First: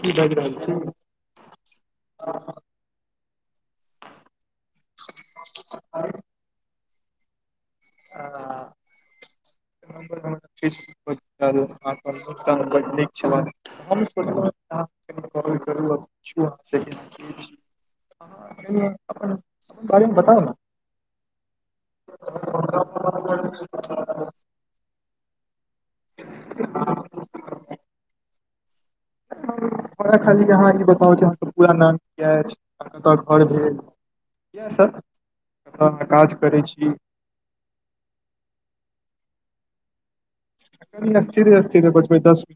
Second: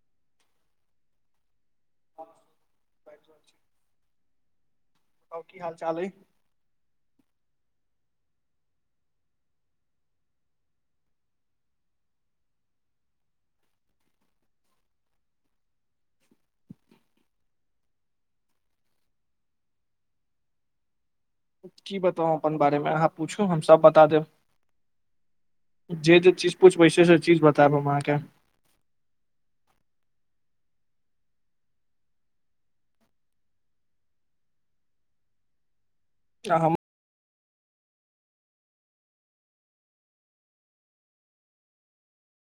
की बाजि रहल छी। बताउ की हाल चाल आ अइ [inaudible] आ [inaudible] कि बताउ अपन बारेमे अहाँ पुछू हम सब बता देब जे जे चीज पूछबै से से चीज बताब हम अहाँके हमरा खाली अहाँ ई बताउ कि हमके पूरा नाम किया अछि आ कतय घर भेल इएह सब। हँ ह काज आ करै हम छी कनि स्थिरे स्थिरे बजबै दस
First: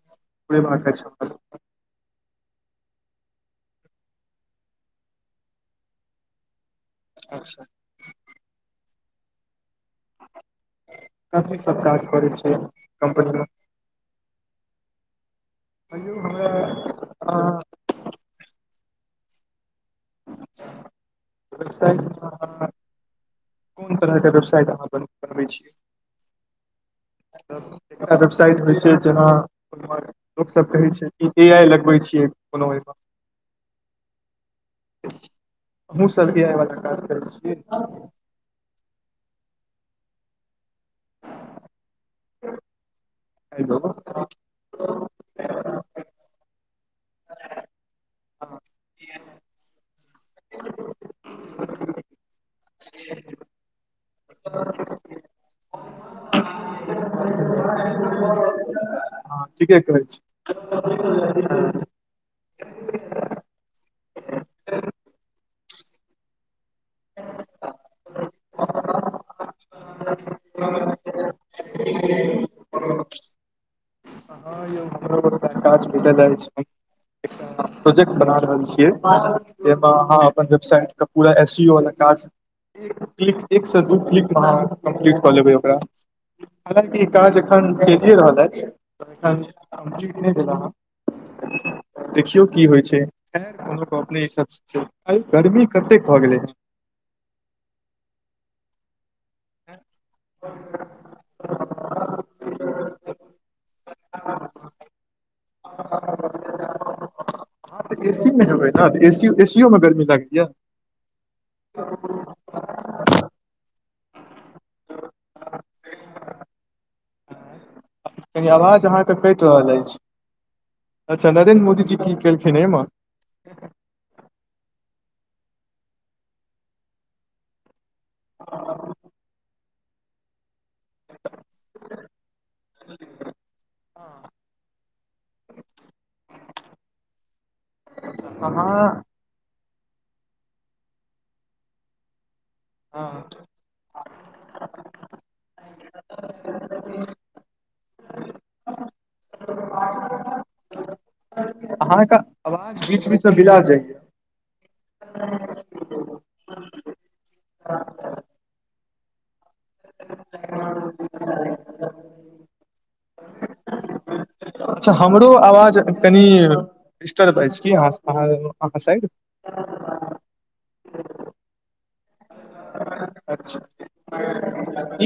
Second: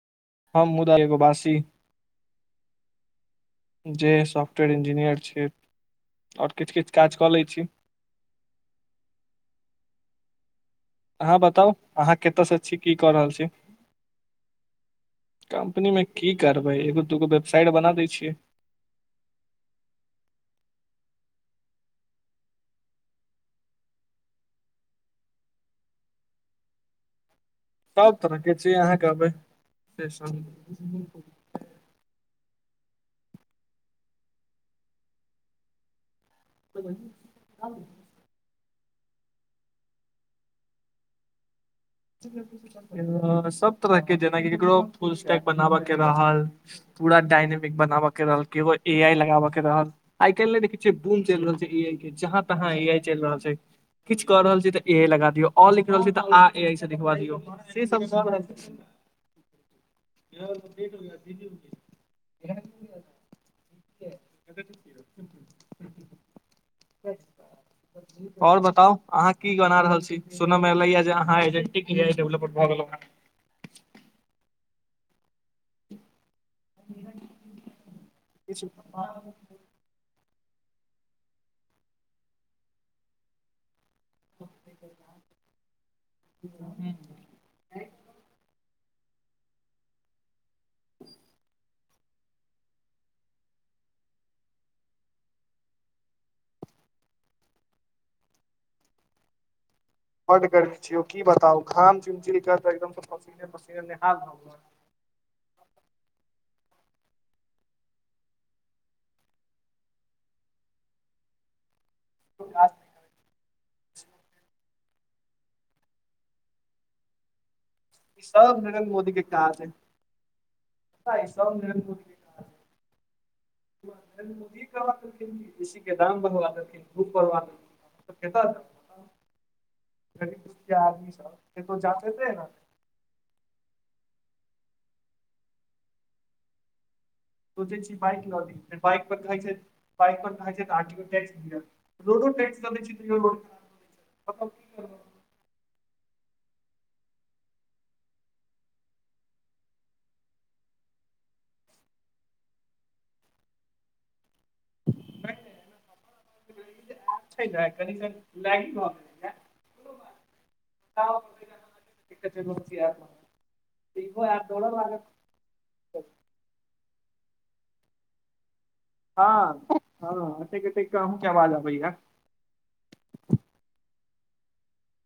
हम पूरेबाक मुदा अछि एगो हमरा वासी जे सॉफ्टवेर इंजीनियर छै। किछ किछ काज कऽ लै छी अहाँ कथी बताउ सब काज अहाँ करै छियै कतयसँ छी की कऽ रहल कम्पनीमे छी कम्पनीमे कहियौ की हमरा करबै एगो दूगो अहाँ वेबसाइट बना दै छियै। वेबसाइटमे अहाँ कोन तरहके वेबसाइट अहाँ बन बनबै छियै सब एकटा तरह के वेबसाइट जे होइ छै अहाँ जेना कहबै से लोकसभ कहै छै सब कि ए आइ लगबै छियै कोनोप [inaudible] ह [inaudible] सब भ ब करै छियै [inaudible] [inaudible] हँ सब हेलो तरह के जेनाकि ककरो फूस टाईप बनाबे के रहल पूरा डायनेमिक बनाबे के रहल केबल ए आई लगाबे के रहल आई काल् ने देखे छिय बूम चल रहल छै ए आई के जहाँ तहाँ ए आई चल रहल छै किछ क रहल छी तऽ ए आई लगा दियो अ लिख रहल छी त आ ए आई सँ देखिबा दियौ से सब सभ रंग हँ ठीके कहै छी आओर बताउ अहाँ की गना रहल छी सुनय मे एलैह या जे अहाँ डेवलेपर भऽ गेलहुँ हन हँ यौ हमरो काज भेटैत अछि प्रोजेक्ट बना रहल किछु छियै जेमे अहाँ वेबसाइट के पूरा एसीओ वला काज एक क्लिक एक सँ दु क्लिक मे कम्प्लीट कऽ लेबै ओकरा हालाँकि ई काज अखन चलिए रहल अछि देल [inaudible] [inaudible] देखियौ की होइ छै खै लोक अपने हिंसाब सँ चलि गरमी कतेक भऽ गेलै हद गर्मी छै यौ की बताउ घाम चुब चुब क एकदम पसीने पसीने नेहा आ [inaudible] [inaudible] अहाँ तऽ एसी मे हेबै ने एसीयौ मे गर्मी लागैया [inaudible] ई कनि सब आवाज नरेन्द्र मोदी अहाँके के कटि काज है रहल अछि ई अच्छा सब नरेन्द्र मोदीजी मोदी के की काज है केलखिन एहिमे नरेन्द्र मोदी करबा ए सी के दाम बढ़वा देलखिन खुब बढ़वा त कता [inaudible] अ [inaudible] काय आदमी छल ककरो जाँच भेलै हन [inaudible] सोचे छी बाईक लअ ली अहाँ फेर बाईक पर कहै छै बाईक पर कहै छै आर टी ओ रोडो टेक्स ै म की हँ कर [inaudible] [inaudible] अहाँके आवाज बीच बीच मे बिला जाइया की करबै ई जे छै न कनि कनि लागि कं ई तअ [inaudible] हु [inaudible] अच्छा हमरो आवाज कनि डिस्टरब अछि की अहाँ सँ - हँ हँ एते एते कम आवाज अबयया अच्छा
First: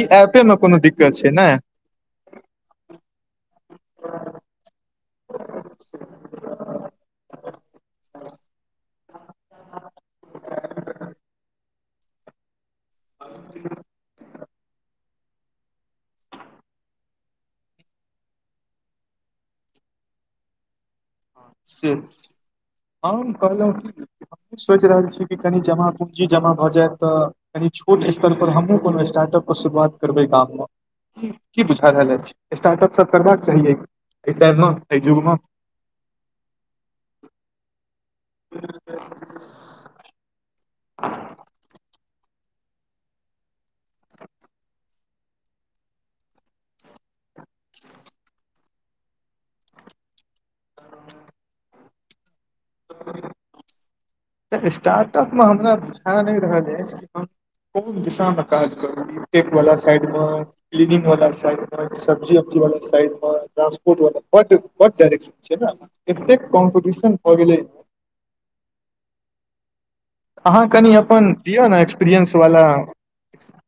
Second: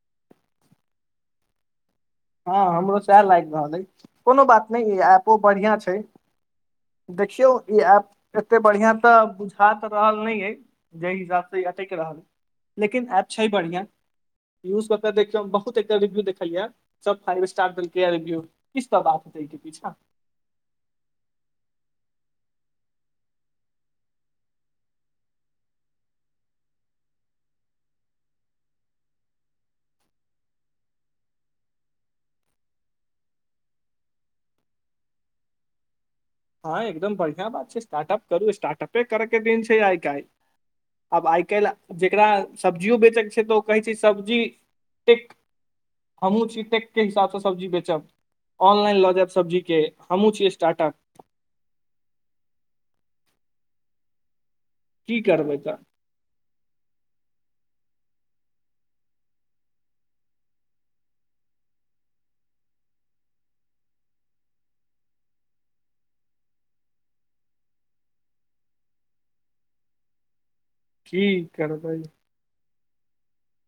ई एप्पे मे कोनो दिक्कत छै ने हँ हमरो सएह लागि रहल अइ कोनो बात नहि ई ऐपो बढ़िआँ छै देखियौ ई ऐप एते बढ़िआ तअ बुझा तऽ रहल नहि अइ जाहि हिसाबसँ ई अटैक रहल लेकिन ऐप छै बढ़िआँ यूज कअ कऽ देखियौ बहुत एकर रिव्यू देखलियै या सब फाइव स्टार देलकै या रिव्यू किछ त बात छै पीछाँ से हम कहलहुँ कि हम सोचि रहल छी कि कनि जमा पूँजी जमा भऽ जैत तऽ कनि छोट स्तरपर हमहूँ कोनो स्टार्टअप के शुरुआत करबै गाममे की बुझा रहल अछि स्टार्टअप सभ करबाक चाहि एहि टाइममे एहि युगमे हँ एकदम बढ़िआँ बात छै स्टार्टअप करू स्टार्टअपे करैके दिन छै आइ काल्हि आब आय काईल जे सब्जियो बेचै छै तऽ ओ कहै छै सब्जी टेक हमूँ छी टेक के हिसाबसँ- सब्जी बेचब ऑनलाइन लऽ जायब सब्जी के हमहुँ छी स्टार्टप तऽ की स्टार्टअपमे करबै हमरा तऽ बुझा नहि रहल अछि कोन दिशामे काज करू ई टेकवला साइडमे क्लीनिंगवला साइडमे सब्जी उब्जीवला साइडमे ट्रांसपोर्टवला बड बड्ड डाायरेक्शन छै ने एतेक कॉम्पटिशन भऽ गेलै अहाँ कनि की अपन दिय ने करबै हम एक्सपीरएंस वाला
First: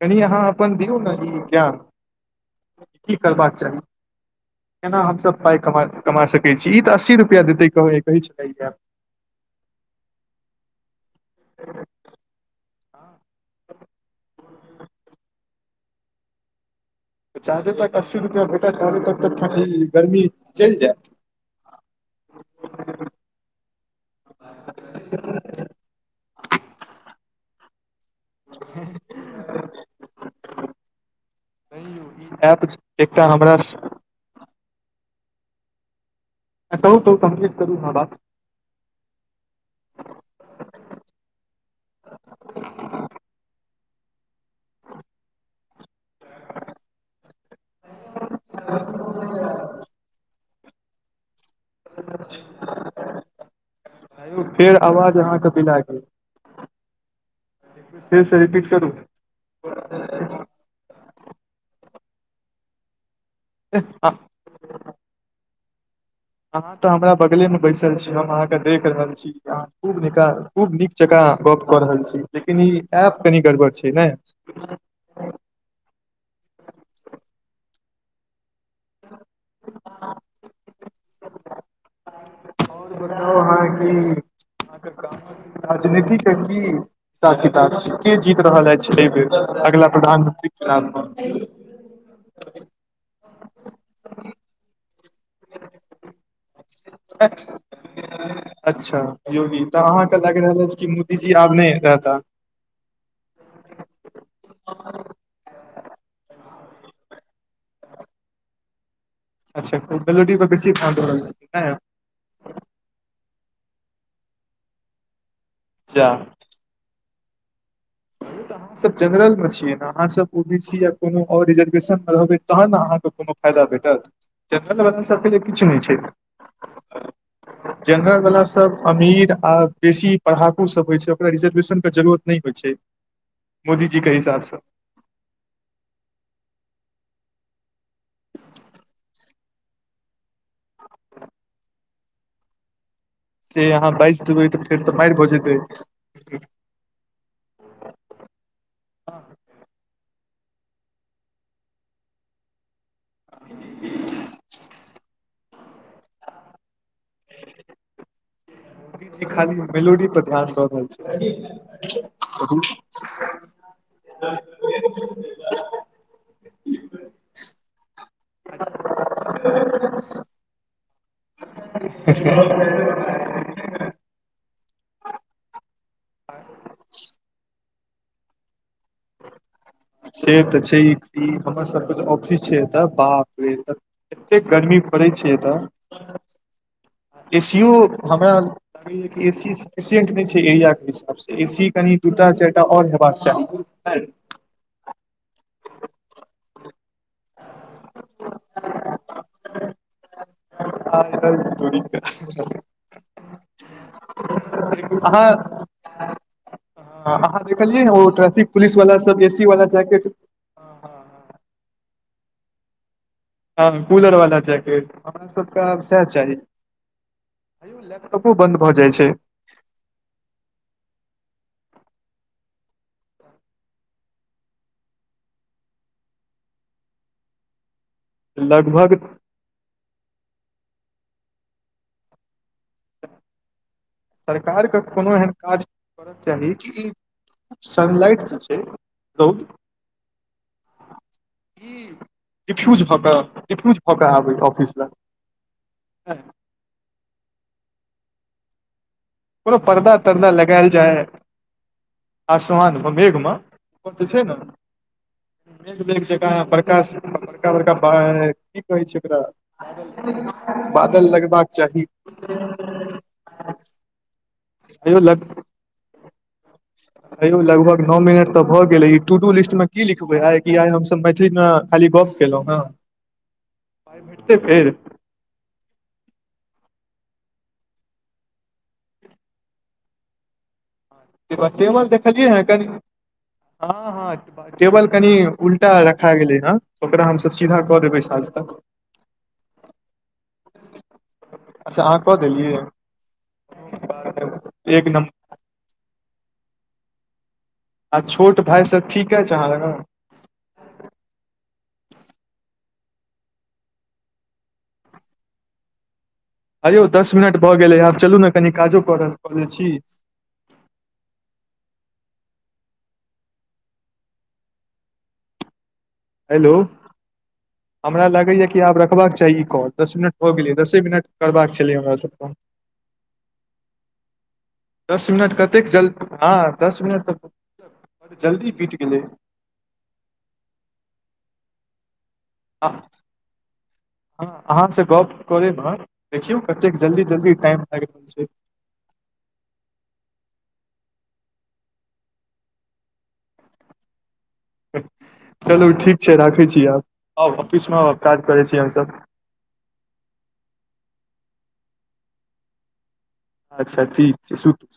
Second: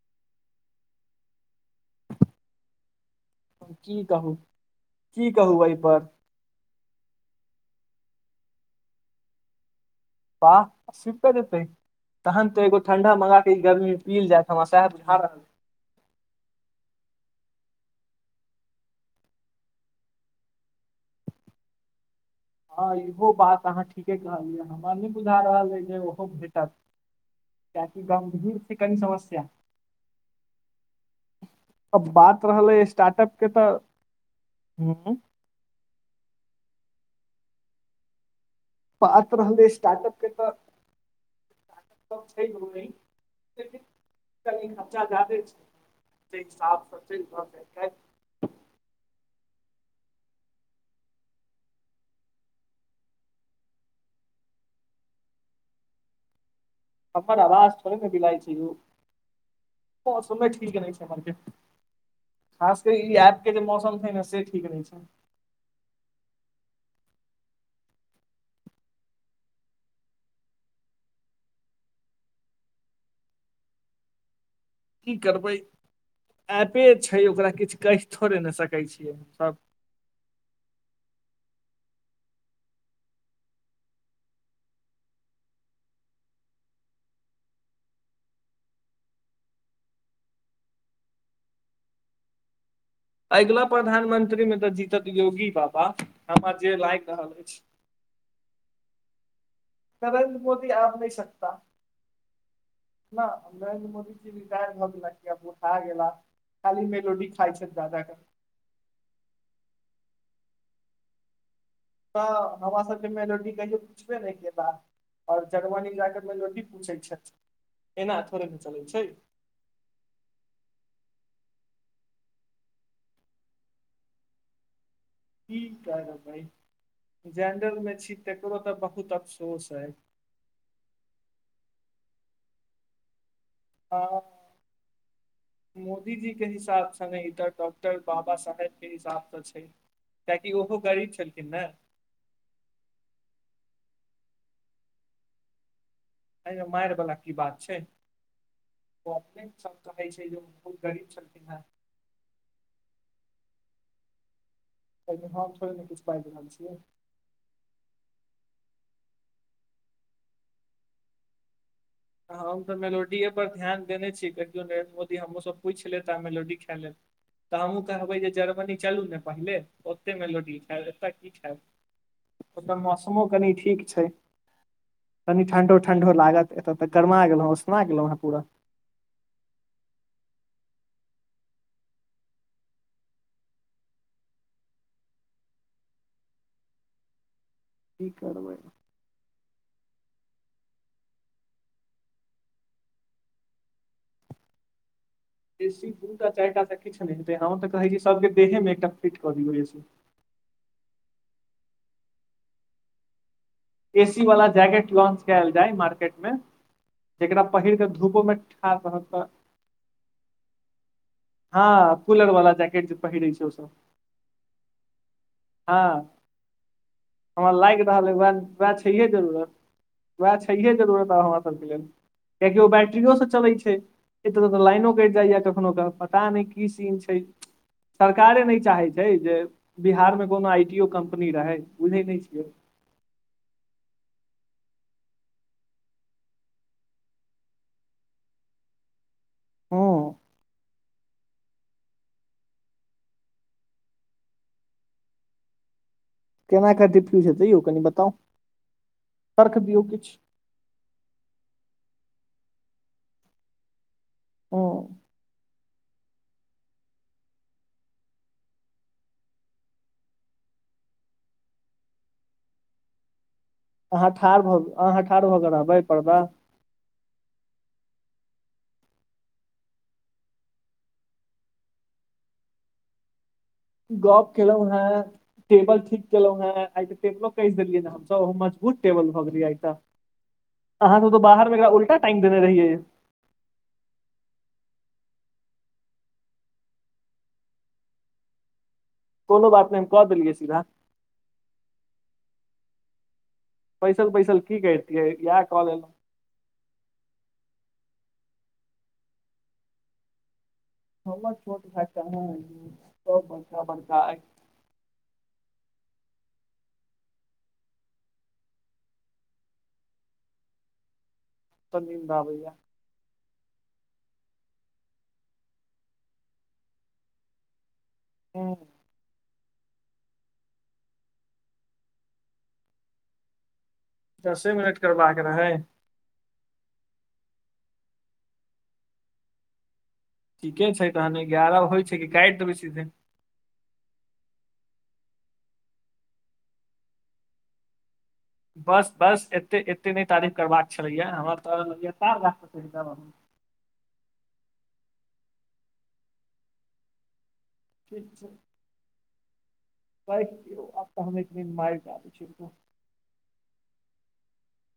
कनी अहाँ अपन अपन दियौ ने ई ज्ञान की करबाक चाही की कहू केना की हमसभ पाइ कहू कमा एहिपर कमा सकैत छी ई तऽ अस्सी रुपैआ देतै कहै कहै छलाह आय आयब वाह कर देतै तहन त एगो ठंडा मंगा क ई गर्मी मे पीयल जायत हमरा साए बुझा रहल जा धरि तक अस्सी रुपआ भेटत ताबे तक ठंढी ई गर्मी चलि जायत हँ इहो बात अहाँ ठीके कहलियै हमरा नहि बुझा रहल अइ जे ओहो भेटत गमभीर छै कनि समस्या नहि अब यौ बात ई ऐप रहलै एकटा स्टार्टअप के हमरा तऽ हूँ ह अंय कहु कहु कम्प्लीट करू अहाँ बात बात रहलै स्टार्टअप के तऽ छै कनि खर्चा जादे छै जतेक साफ जतेक भऽइ सकैय आँ यौ फेर आवाज अहाँके बिला गेल हमर आाज थोड़े ने बिलाए फेरसँ छै रिपीट यौ करू मौसम ठीक नहि छै अहाँ के खास क ई एप्प के जे मौसम छैै न से ठीक नहिं छै अहाँ तऽ हमरा बगलेमे बैसल छी हम अहाँकेँ देख रहल छी अहाँ खूब नीक खूब नीक जकाँ गप्प कऽ रहल छी लेकिन ई ऐप कनि गड़बड़ छै ने की करबै एप्पे छै ओकरा किछु कहि थोड़े नहि सकै छियै सब आओर बताउ अहाँ के की राजनीतिक के की हिसाब किताब छै के जीत रहल अछि एहि बेर अगिल प्रधानमंत्री चुनाव मे अगिला प्रधानमंत्री मे तऽ जीतत योगी बाबा हमर अच्छा योगी तऽ अहाँके नरेन्द्र लागि रहल मोदी अछि कि आब नहि मोदीजी सकता आब नहि रहता न नरेन्द्र मोदी जी रिटार भ गेलाह किया त - खा गेला खाली मेलोडी खाइ छैथि जा जा कं अच्छा मेलोडी पर बेसी ध्यान दअ रहल छथिन नै तं हमरा सब कें मेलोडी कहियौ पूछबे नहिं केलाह आओर जर्मनी जा कए मेलोडी पूछै छथि एना थोड़े तऽ ने अहाँ चलै सब छै जनरल मे छियै ने अहाँ सब ओबी सी या कोनो आओर रिजर्वेशन मे रहबै तहन ने अहाँके कोनो फायदा भेटत जेनरल वला सब सब कें लेल की किछु नहि छै करबै जेनरल मे छी जनरल वला तकरो तऽ सब बहुत अमीर आ अफसोस है बेसी पढ़ाकू सब होइ छै ओकरा रिजर्वेशन के जरूरत नहि होई छै मोदीजी के हँ हिसाबसँ मोदी जी के हिसाबसँ नहि क [inaudible] डॉक्टर बाबा साहेब के हिसाबसँऽ छै कएाकि ओहो गरीब छलखिन ने आहाँ बाजि देबै तऽ फेर तऽ मारि भऽ जेतै एमे मारि बला की बात छै ओ अपने सब कहै छै बहुत गरीब छलखिन न [inaudible] एहि हम थोड़े ने किछु बाजि रहल छियै मोदी जी खाली मेेलोडी पर ध्यान द रहल छै हम तऽ मेलोडीए पर ध्यान देने छी देखियो नरेन्द्र मोदी हमरो सँ पूछि लेताह मेलोडी के तऽ हमहूँ कहबै जे जर्मनी चलू ने पहिले ओते न मेलोडी खायब तची छै [inaudible] अचछा [inaudible] [inaudible] ठीक छै कनि ठंडो ठंडो लागत एत त गर्मा गेलोँ उसना गेलहुँ हेँ पूरा से त छै ई ई कि हमर सभके जे ऑफिस छै एतय बाप रे एतेक गर्मी पड़ै छै एतय एसीओ की हमरा करबै लागे या कि ए सी एसिंट नहि छै एरिया के हिसाबसे ए सी कनि दूटा चारि टा आओर हेबाक चाही [inaudible] एसी दू टा चारि टाँ किछु नहि हेतै हमँ त कहैत छी सभके देहेमे एकटा फिट क दियौ एसी आ जड़ [unintelligible] एसी वाला जैकेट लॉन्च अहाँ कयल जाय मार्केट मे अहाँ जेकरा पहिर के देखलियै ओ धूपो मे ट्रैफिक पुलिस ठाढ़ वाला रहब सब तऽ एसी वाला जैकेट हाँ हाँ हाँ हाँ कूलर वाला जैकेट पहिरै छै ओ सभ हँ कूलर वाला जैकेट हमरा सबके आब सएह हाँ चाही हमरा आइयो लागि रहल उह लैपटॉपो बन्द भऽ जाइ छै उह जरूरत उह छैहे जरूरत हमरा सभकें लेल किया कि ओ बैटरियोसे चलै छै एत त लाइनो कटि जाइए कखनो क पता नहि की सीन छै सरकारे नहि लगभग चाहैत छै जे बिहार मे कोनो आईटी यो कम्पनी रहै बुझै नहि छियै सरकारकें कोनो एहन काज करअ चाही कि सनलाइट जे छै रौद हँ की रिफ्यूज भ क रिफ्यूज भ क आबै ऑफिस लंग केना क डिफ्यूज़ हेतै यौ कनि बताउ कोनो तर्क दियौ पर्दा किछु तर्दा लगायल जाय आसमान मे मेघ मे ओ त छै ने हँ मेघ मेघ जंका बड़का बड़का बड़का बाहिर की कहै छै ओकरा बादल लगबाक चाहि अहाँ ठाढ़ भ अहाँ ठाढ़ भ क रहबै पर्दा हेयौ लगभग नओ मिनट त भ गेलै ई टू टू लिस्टमे की लिखबै आइ कि आइ हमसभ मैथिलीमे खाली मे गप केलहुॅं हन गप केलहुॅं हैं टेबल ठीक केलहुॅं हैं आइ टेबलो कसि देलियै न हम सभ ओ मजबुत टेबल भ गेले आइ त टेबल देखलियै हँ कनि हाँ हाँ टेबल कनि उल्टा रखा गेलै हाँ ओकरा हम सब सीधा क देबै साँझ तक कोनो बात नहि हम क देलियै सीधा अच्छा अहाँ क देलियै बैसल बैसल की एक करतियै नम्बर इएह क लेलहुँ आ छोट भााय सब ठीक अछि अहाँ लंग हमर छोट भाइ कहां अइ सब बड़का बड़का अई हे यौ दस मिनट भ गेलै आब चलू ने कनि काजो क लै छी त नीन्द आबैया हेलो हमरा लागै या हँ कि आब रखबाक चाही क दस मिनट भ गेलै दसे मिनट करबाक छलै हमरा सबके दसे मिनट दस करबाक मिनट रहै कतेक जल्दी हँ दस मिनट तऽ जल्दी बीत गेलै ठीके छै तहन एगारह होइ छै काटि देबै आ- सीधे हँ अहाँ से गप करे मे देखियौ कतेक जल्दी जल्दी टाइम भागि रहल छै बस बस एतेक एतेक नहि तारीफ करबाक छलैए या हमरा तऽ लगातार - [inaudible] हँ चलू ठीक छै राखै छी आब आउ ऑफिसमे आउ काज करै छी हमसभ राखि दियौ आब तऽ हम एक नींद मारि क आबै छी त अच्छा ठीक छै सुतू